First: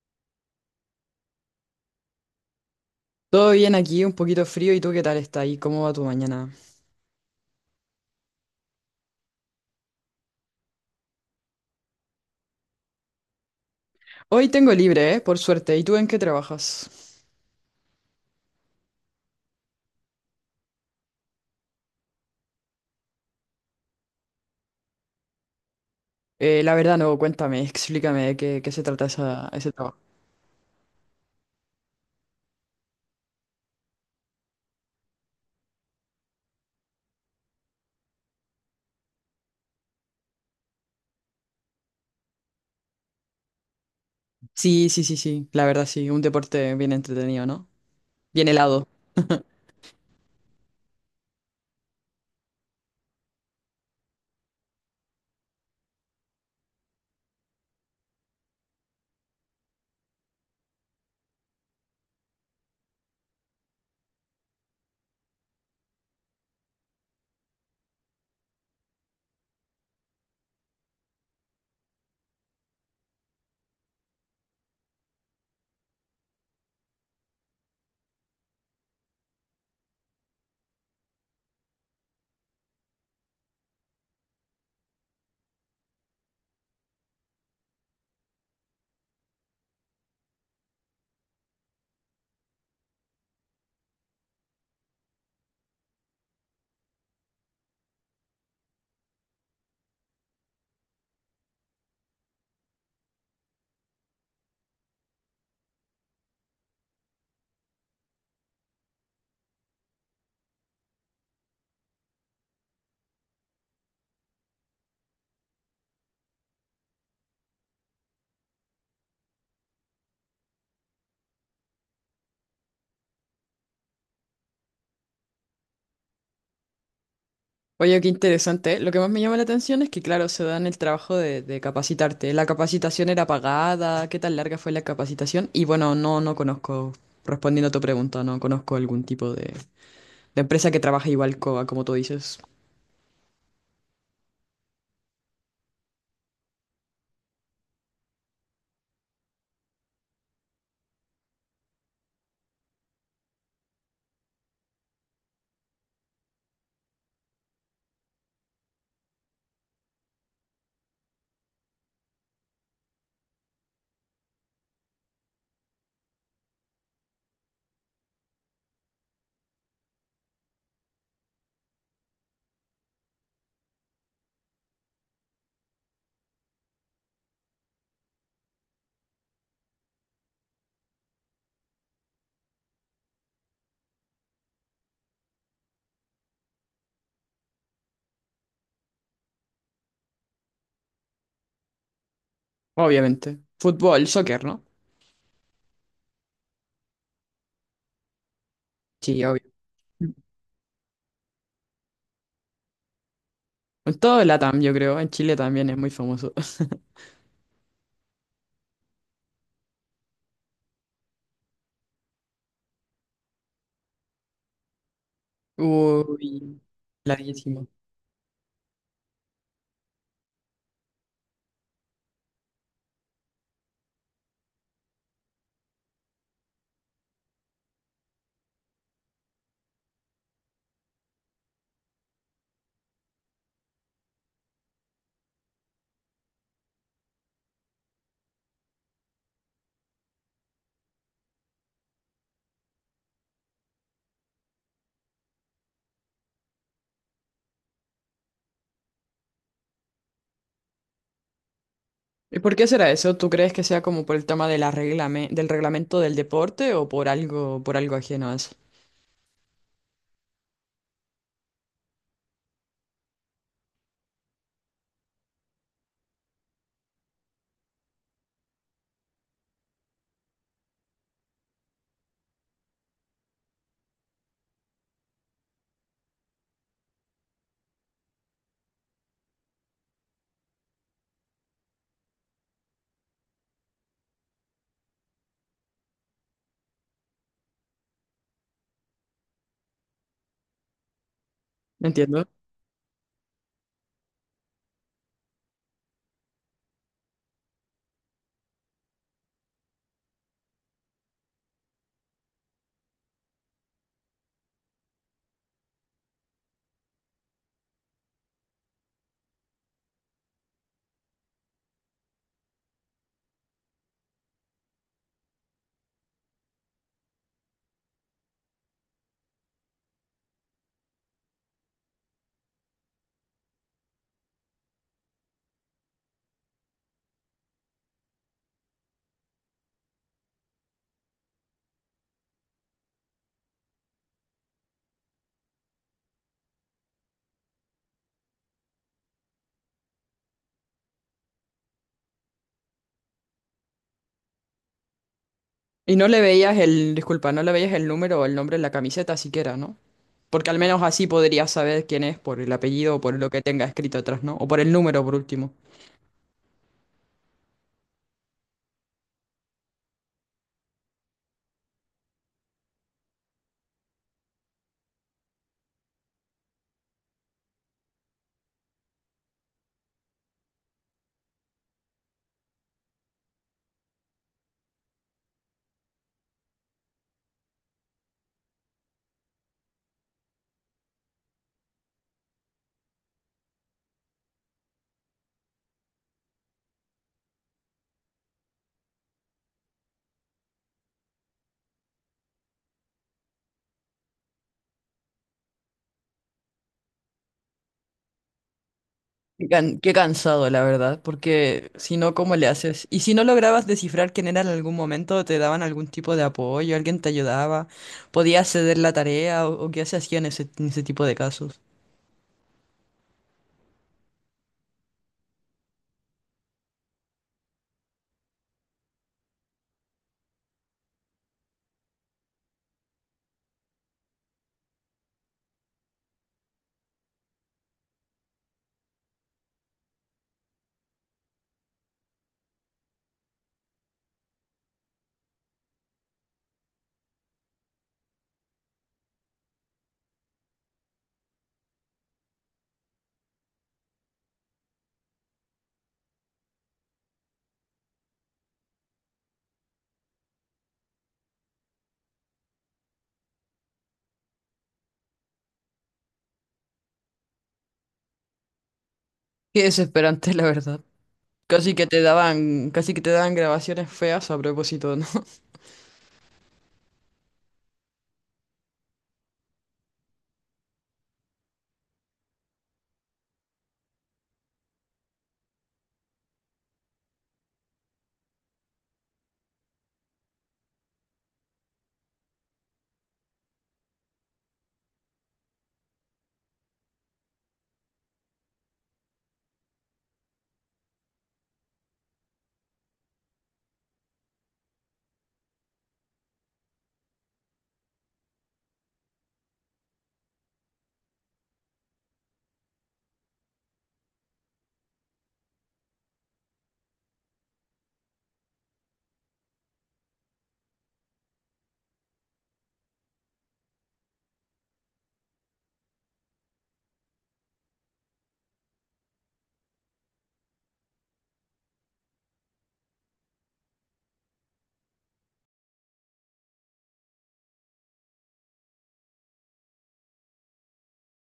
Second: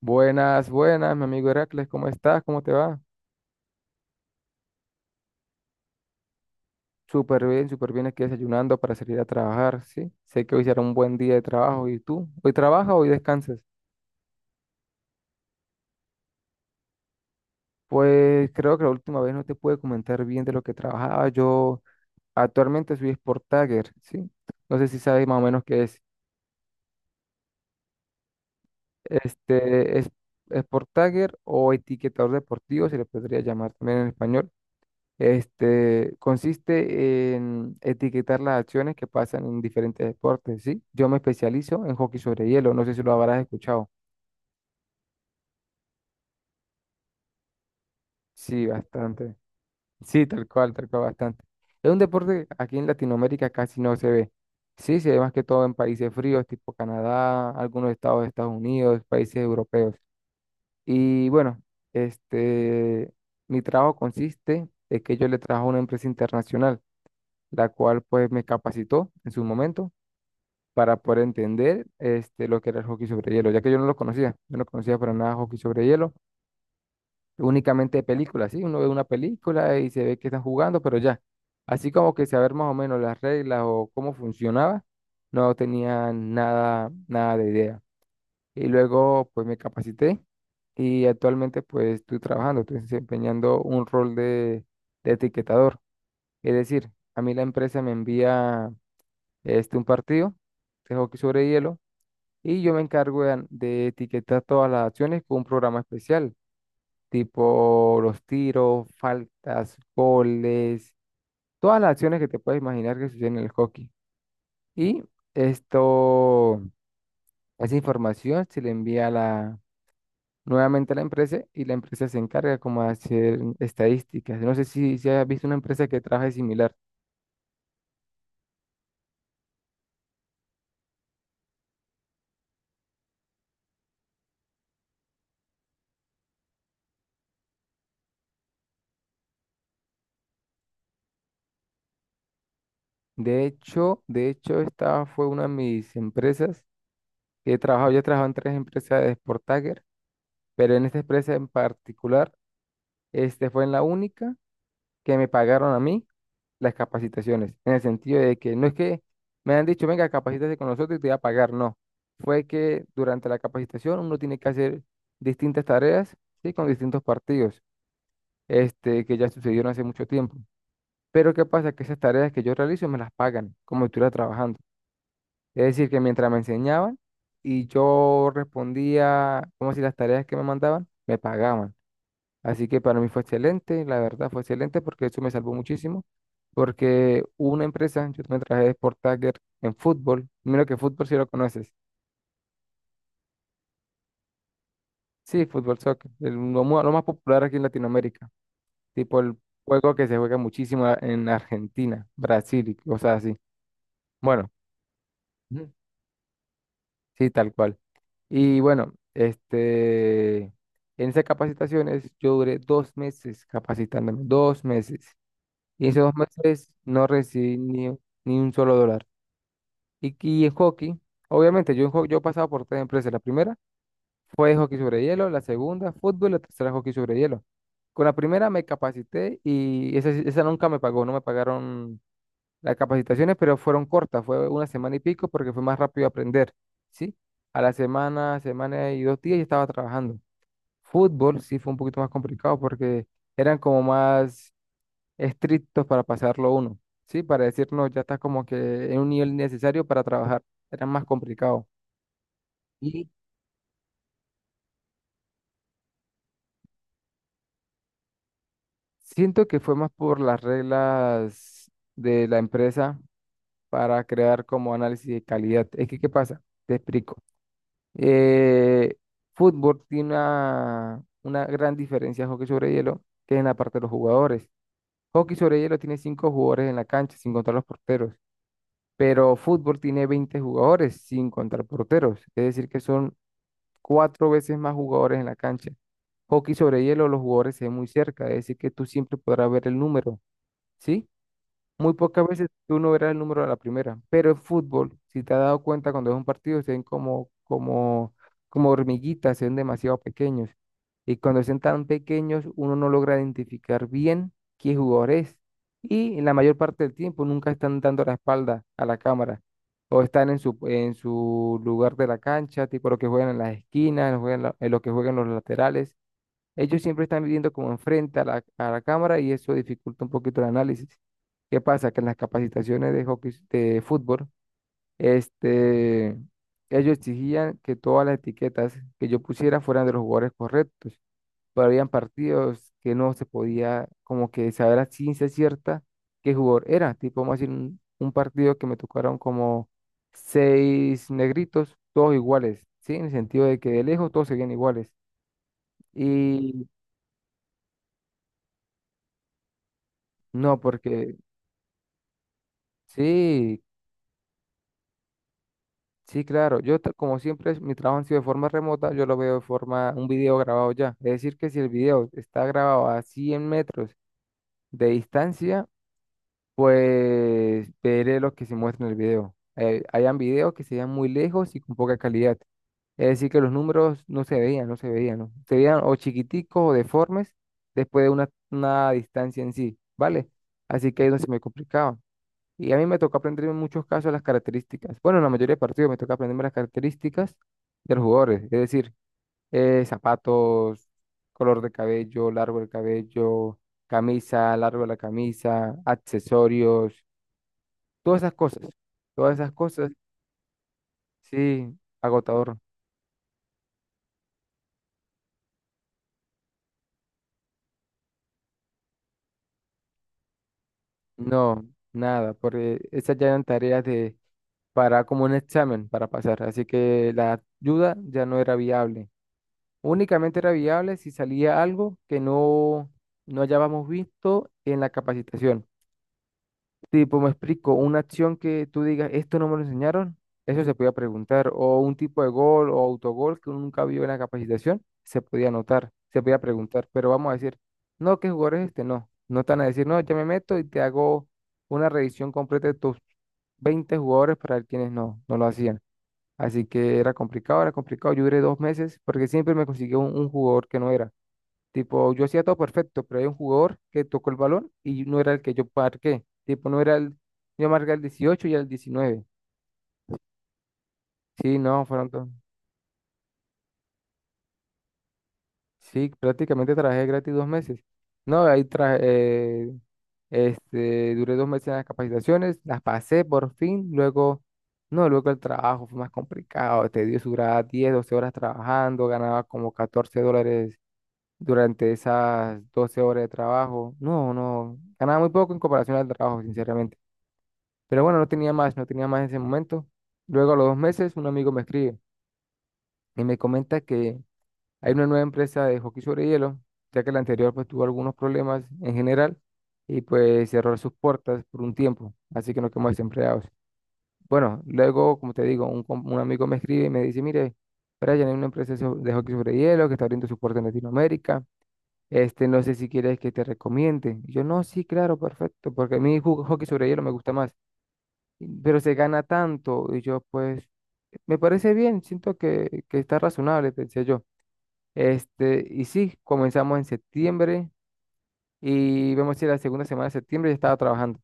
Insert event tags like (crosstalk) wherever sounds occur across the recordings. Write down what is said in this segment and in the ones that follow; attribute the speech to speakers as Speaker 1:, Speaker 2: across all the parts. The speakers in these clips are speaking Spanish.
Speaker 1: Buenas, buenas, mi amigo Heracles, ¿cómo estás? ¿Cómo te va?
Speaker 2: Todo bien aquí, un poquito frío. ¿Y tú qué tal está ahí? ¿Cómo va tu mañana?
Speaker 1: Súper bien, aquí desayunando para salir a trabajar, ¿sí? Sé que hoy será un buen día de trabajo, ¿y tú? ¿Hoy trabajas o hoy descansas?
Speaker 2: Hoy tengo libre, ¿eh? Por suerte. ¿Y tú en qué trabajas?
Speaker 1: Pues creo que la última vez no te pude comentar bien de lo que trabajaba. Yo actualmente soy Sport Tagger, ¿sí? No sé si sabes más o menos qué es.
Speaker 2: La verdad no, cuéntame, explícame de qué se trata ese trabajo.
Speaker 1: Este es Sport Tagger o etiquetador deportivo, se le podría llamar también en español. Consiste en etiquetar las acciones que pasan en diferentes deportes, ¿sí? Yo me especializo en hockey sobre hielo, no sé si lo habrás escuchado.
Speaker 2: Sí, sí, sí, sí, la verdad sí, un deporte bien entretenido, ¿no? Bien
Speaker 1: Sí,
Speaker 2: helado.
Speaker 1: bastante. Sí, tal cual, bastante. Es un deporte que aquí en Latinoamérica casi no se ve. Sí, se ve más que todo en países fríos, tipo Canadá, algunos estados de Estados Unidos, países europeos. Y bueno, este, mi trabajo consiste en que yo le trabajo a una empresa internacional, la cual pues me capacitó en su momento para poder entender lo que era el hockey sobre hielo, ya que yo no lo conocía, yo no conocía para nada hockey sobre hielo, únicamente de películas, ¿sí? Uno ve una película y se ve que están jugando, pero ya, así como que saber más o menos las reglas o cómo funcionaba, no tenía nada, nada de idea. Y luego pues me capacité y actualmente pues estoy trabajando, estoy desempeñando un rol de etiquetador, es decir, a mí la empresa me envía un partido de hockey sobre hielo y yo me encargo de etiquetar todas las acciones con un programa especial, tipo los tiros, faltas, goles, todas las acciones que te puedes imaginar que suceden en el hockey. Y esto, esa información se le envía a la, nuevamente a la empresa y la empresa se encarga como de hacer estadísticas. No sé si, si has visto una empresa que trabaje similar.
Speaker 2: Oye, qué interesante. Lo que más me llama la atención es que, claro, se dan el trabajo de capacitarte. La capacitación era pagada, ¿qué tan larga fue la capacitación? Y bueno, no, no conozco, respondiendo a tu pregunta, no conozco algún tipo de empresa que trabaje igual como tú dices.
Speaker 1: De hecho, esta fue una de mis empresas que he trabajado. Yo he trabajado en tres empresas de Sport pero en esta empresa en particular, fue en la única que me pagaron a mí las capacitaciones, en el sentido de que no es que me han dicho, venga, capacítate con nosotros y te voy a pagar, no. Fue que durante la capacitación uno tiene que hacer distintas tareas, ¿sí? Con distintos partidos, que ya sucedieron hace mucho tiempo. Pero ¿qué pasa? Que esas tareas que yo realizo me las pagan como si estuviera trabajando. Es decir, que mientras me enseñaban y yo respondía, como si las tareas que me mandaban, me pagaban. Así que para mí fue excelente, la verdad fue excelente porque eso me salvó muchísimo. Porque hubo una empresa, yo también trabajé de Sport Tagger en fútbol. Mira que fútbol si lo conoces.
Speaker 2: Obviamente. Fútbol, soccer, ¿no?
Speaker 1: Sí, fútbol soccer, lo más popular aquí en Latinoamérica. Tipo
Speaker 2: Sí,
Speaker 1: el
Speaker 2: obvio.
Speaker 1: juego que se juega muchísimo en Argentina, Brasil y cosas así.
Speaker 2: En todo el
Speaker 1: Bueno,
Speaker 2: LATAM, yo creo. En Chile también
Speaker 1: ujú,
Speaker 2: es muy famoso. (laughs)
Speaker 1: sí, tal cual. Y bueno, en esas capacitaciones yo duré 2 meses capacitándome, 2 meses. Y esos dos
Speaker 2: Uy,
Speaker 1: meses no recibí
Speaker 2: larguísimo.
Speaker 1: ni un solo dólar. Y en hockey, obviamente, yo he pasado por tres empresas. La primera fue hockey sobre hielo, la segunda fútbol, la tercera hockey sobre hielo. Con la primera me capacité y esa nunca me pagó, no me pagaron las capacitaciones, pero fueron cortas, fue una semana y pico porque fue más rápido aprender, ¿sí? A la semana, semana y 2 días ya estaba trabajando. Fútbol sí fue un poquito más complicado porque eran como más estrictos para pasarlo uno, ¿sí? Para decirnos, ya está como que en un nivel necesario para trabajar. Era más complicado.
Speaker 2: ¿Y por qué será
Speaker 1: Y
Speaker 2: eso? ¿Tú crees que sea como por el tema de la del reglamento del deporte o por algo ajeno a eso?
Speaker 1: siento que fue más por las reglas de la empresa para crear como análisis de calidad. Es que, ¿qué pasa? Te explico. Eh, fútbol tiene una gran diferencia de hockey sobre hielo, que es en la parte de los jugadores. Hockey sobre hielo tiene cinco jugadores en la cancha, sin contar los porteros. Pero fútbol tiene 20 jugadores sin contar porteros. Es decir, que son cuatro veces más jugadores en la cancha. Hockey sobre hielo, los jugadores se ven muy cerca, es decir, que tú siempre podrás ver el número, ¿sí?
Speaker 2: No
Speaker 1: Muy pocas
Speaker 2: entiendo.
Speaker 1: veces tú no verás el número a la primera, pero en fútbol, si te has dado cuenta cuando es un partido, se ven como, como, como hormiguitas, se ven demasiado pequeños. Y cuando se ven tan pequeños, uno no logra identificar bien qué jugador es. Y en la mayor parte del tiempo nunca están dando la espalda a la cámara. O están en su lugar de la cancha, tipo lo que juegan en las esquinas, en lo que juegan los laterales. Ellos siempre están viviendo como enfrente a la cámara y eso dificulta un poquito el análisis. ¿Qué pasa? Que en las capacitaciones de hockey, de fútbol, este, ellos exigían que todas las etiquetas que yo pusiera fueran de los jugadores correctos, pero habían partidos que no se podía como que saber a ciencia cierta qué jugador era. Tipo, vamos a decir, un partido que me tocaron como seis negritos, todos iguales, ¿sí? En el sentido de que de lejos todos se veían iguales.
Speaker 2: Y no le veías
Speaker 1: Y
Speaker 2: el, disculpa, no le veías el número o el nombre en la camiseta siquiera, ¿no? Porque al
Speaker 1: no,
Speaker 2: menos así
Speaker 1: porque
Speaker 2: podrías saber quién es por el apellido o por lo que
Speaker 1: sí,
Speaker 2: tenga escrito atrás, ¿no? O por el número, por último.
Speaker 1: sí, claro. Como siempre, mi trabajo ha sido de forma remota, yo lo veo de forma, un video grabado ya. Es decir, que si el video está grabado a 100 metros de distancia, pues veré lo que se muestra en el video. Hayan videos que se vean muy lejos y con poca calidad. Es decir, que los números no se veían, no se veían, ¿no? Se veían o chiquiticos o deformes después de una distancia en sí, ¿vale? Así que ahí es donde se me complicaba. Y a mí me tocó aprender en muchos casos las características. Bueno, en la mayoría de partidos me toca aprenderme las características de los jugadores. Es decir, zapatos, color de cabello, largo del cabello, camisa, largo de la camisa, accesorios, todas esas cosas. Todas esas
Speaker 2: Qué
Speaker 1: cosas,
Speaker 2: cansado, la verdad, porque
Speaker 1: sí,
Speaker 2: si no, ¿cómo le
Speaker 1: agotador.
Speaker 2: haces? Y si no lograbas descifrar quién era en algún momento, te daban algún tipo de apoyo, alguien te ayudaba, podías ceder la tarea o qué se hacía en ese tipo de casos.
Speaker 1: No, nada, porque esas ya eran tareas de, para como un examen para pasar. Así que la ayuda ya no era viable. Únicamente era viable si salía algo que no hayábamos visto en la capacitación. Tipo, me explico, una acción que tú digas, esto no me lo enseñaron, eso se podía preguntar. O un tipo de gol o autogol que uno nunca vio en la capacitación, se podía anotar, se podía preguntar. Pero vamos a decir, no, ¿qué jugador es este? No. No están a decir, no, ya me meto y te hago una revisión completa de tus 20 jugadores para ver quienes no, no lo hacían. Así que era complicado, era complicado. Yo duré dos meses porque siempre me consiguió un jugador que no era. Tipo, yo hacía todo perfecto, pero hay un jugador que tocó el balón y no era el que yo marqué. Tipo, no era el, yo marqué el 18 y el 19.
Speaker 2: Qué desesperante, la verdad.
Speaker 1: Sí, no, fueron todos.
Speaker 2: Casi que te daban grabaciones feas a propósito, ¿no? (laughs)
Speaker 1: Sí, prácticamente trabajé gratis 2 meses. No, ahí traje, duré dos meses en las capacitaciones, las pasé por fin, luego, no, luego el trabajo fue más complicado, te dio su duraba 10, 12 horas trabajando, ganaba como $14 durante esas 12 horas de trabajo. No, no, ganaba muy poco en comparación al trabajo, sinceramente. Pero bueno, no tenía más, no tenía más en ese momento. Luego a los 2 meses un amigo me escribe y me comenta que hay una nueva empresa de hockey sobre hielo, ya que la anterior pues tuvo algunos problemas en general y pues cerró sus puertas por un tiempo, así que nos quedamos desempleados. Bueno, luego, como te digo, un amigo me escribe y me dice, mire, Brian, hay una empresa de hockey sobre hielo que está abriendo su puerta en Latinoamérica. Este, no sé si quieres que te recomiende. Y yo, no, sí, claro, perfecto, porque a mí hockey sobre hielo me gusta más pero se gana tanto. Y yo, pues, me parece bien, siento que está razonable, pensé yo. Y sí, comenzamos en septiembre y vemos si la segunda semana de septiembre ya estaba trabajando.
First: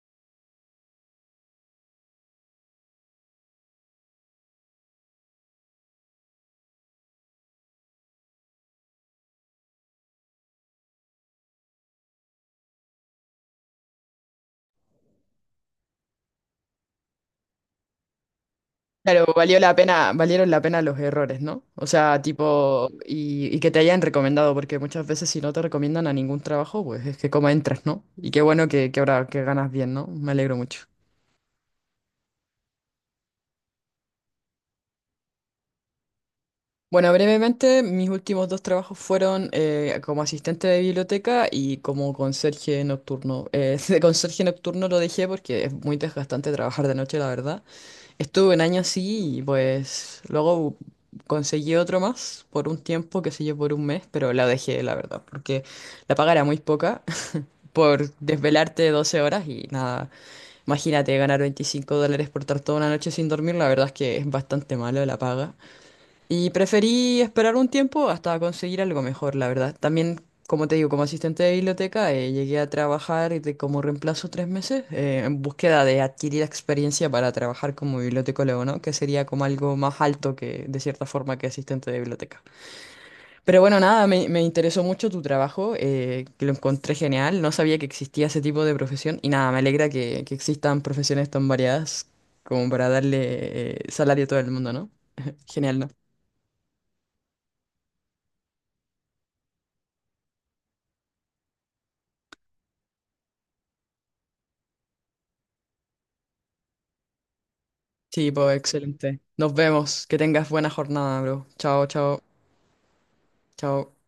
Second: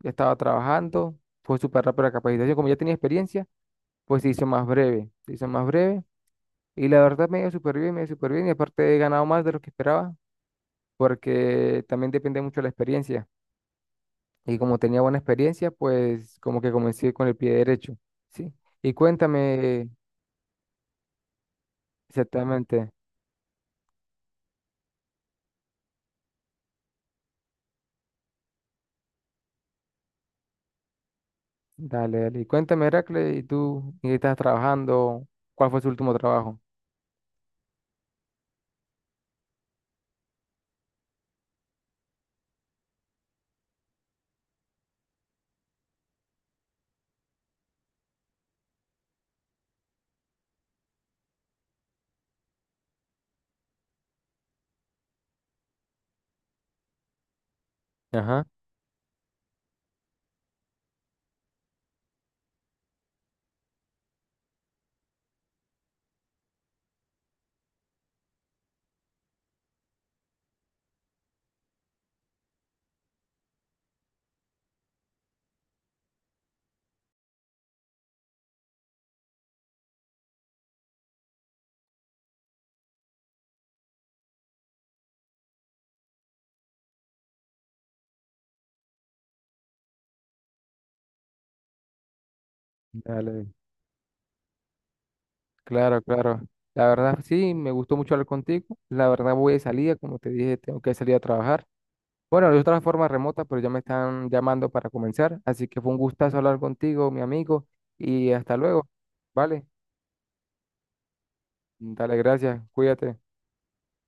Speaker 1: Ya estaba trabajando, fue súper rápido la capacitación. Como ya tenía experiencia, pues se hizo más breve, se hizo más breve. Y la verdad me dio súper bien, me dio súper bien. Y aparte he ganado más de lo que esperaba, porque también depende mucho de la experiencia. Y como tenía buena experiencia, pues como que comencé con el pie derecho, ¿sí? Y
Speaker 2: Claro, valió la
Speaker 1: cuéntame,
Speaker 2: pena, valieron la pena los errores, ¿no? O sea, tipo,
Speaker 1: exactamente.
Speaker 2: y que te hayan recomendado, porque muchas veces si no te recomiendan a ningún trabajo, pues es que como entras, ¿no? Y qué bueno que ahora que ganas bien, ¿no? Me alegro mucho.
Speaker 1: Dale, dale. Y cuéntame, Heracle, ¿y tú en qué estás trabajando? ¿Cuál fue su último trabajo?
Speaker 2: Bueno, brevemente, mis últimos dos trabajos fueron como asistente de biblioteca y como conserje nocturno. (laughs) De conserje nocturno lo dejé porque es muy desgastante trabajar de noche, la verdad. Estuve un año así y pues luego conseguí otro más por un tiempo, qué sé yo, por un mes, pero la dejé, la verdad, porque la paga era muy poca (laughs) por
Speaker 1: Ajá.
Speaker 2: desvelarte 12 horas y nada. Imagínate ganar 25 dólares por estar toda una noche sin dormir, la verdad es que es bastante malo la paga. Y preferí esperar un tiempo hasta conseguir algo mejor, la verdad. También, como te digo, como asistente de biblioteca, llegué a trabajar como reemplazo 3 meses en búsqueda de adquirir experiencia para trabajar como bibliotecólogo, ¿no? Que sería como algo más alto que, de cierta forma, que asistente de biblioteca. Pero bueno, nada, me interesó mucho tu trabajo, que lo encontré genial. No sabía que existía ese tipo de profesión y nada, me alegra que existan profesiones tan variadas como para
Speaker 1: Dale.
Speaker 2: darle salario a todo el mundo, ¿no? Genial, ¿no?
Speaker 1: Claro, claro. La verdad, sí, me gustó mucho hablar contigo. La verdad, voy de salida, como te dije, tengo que salir a trabajar. Bueno, de otra forma remota, pero ya me están llamando para comenzar. Así que fue un gustazo hablar contigo, mi amigo,
Speaker 2: Sí,
Speaker 1: y
Speaker 2: pues
Speaker 1: hasta luego.
Speaker 2: excelente. Nos
Speaker 1: Vale.
Speaker 2: vemos. Que tengas buena jornada, bro. Chao,
Speaker 1: Dale,
Speaker 2: chao,
Speaker 1: gracias. Cuídate.
Speaker 2: chao.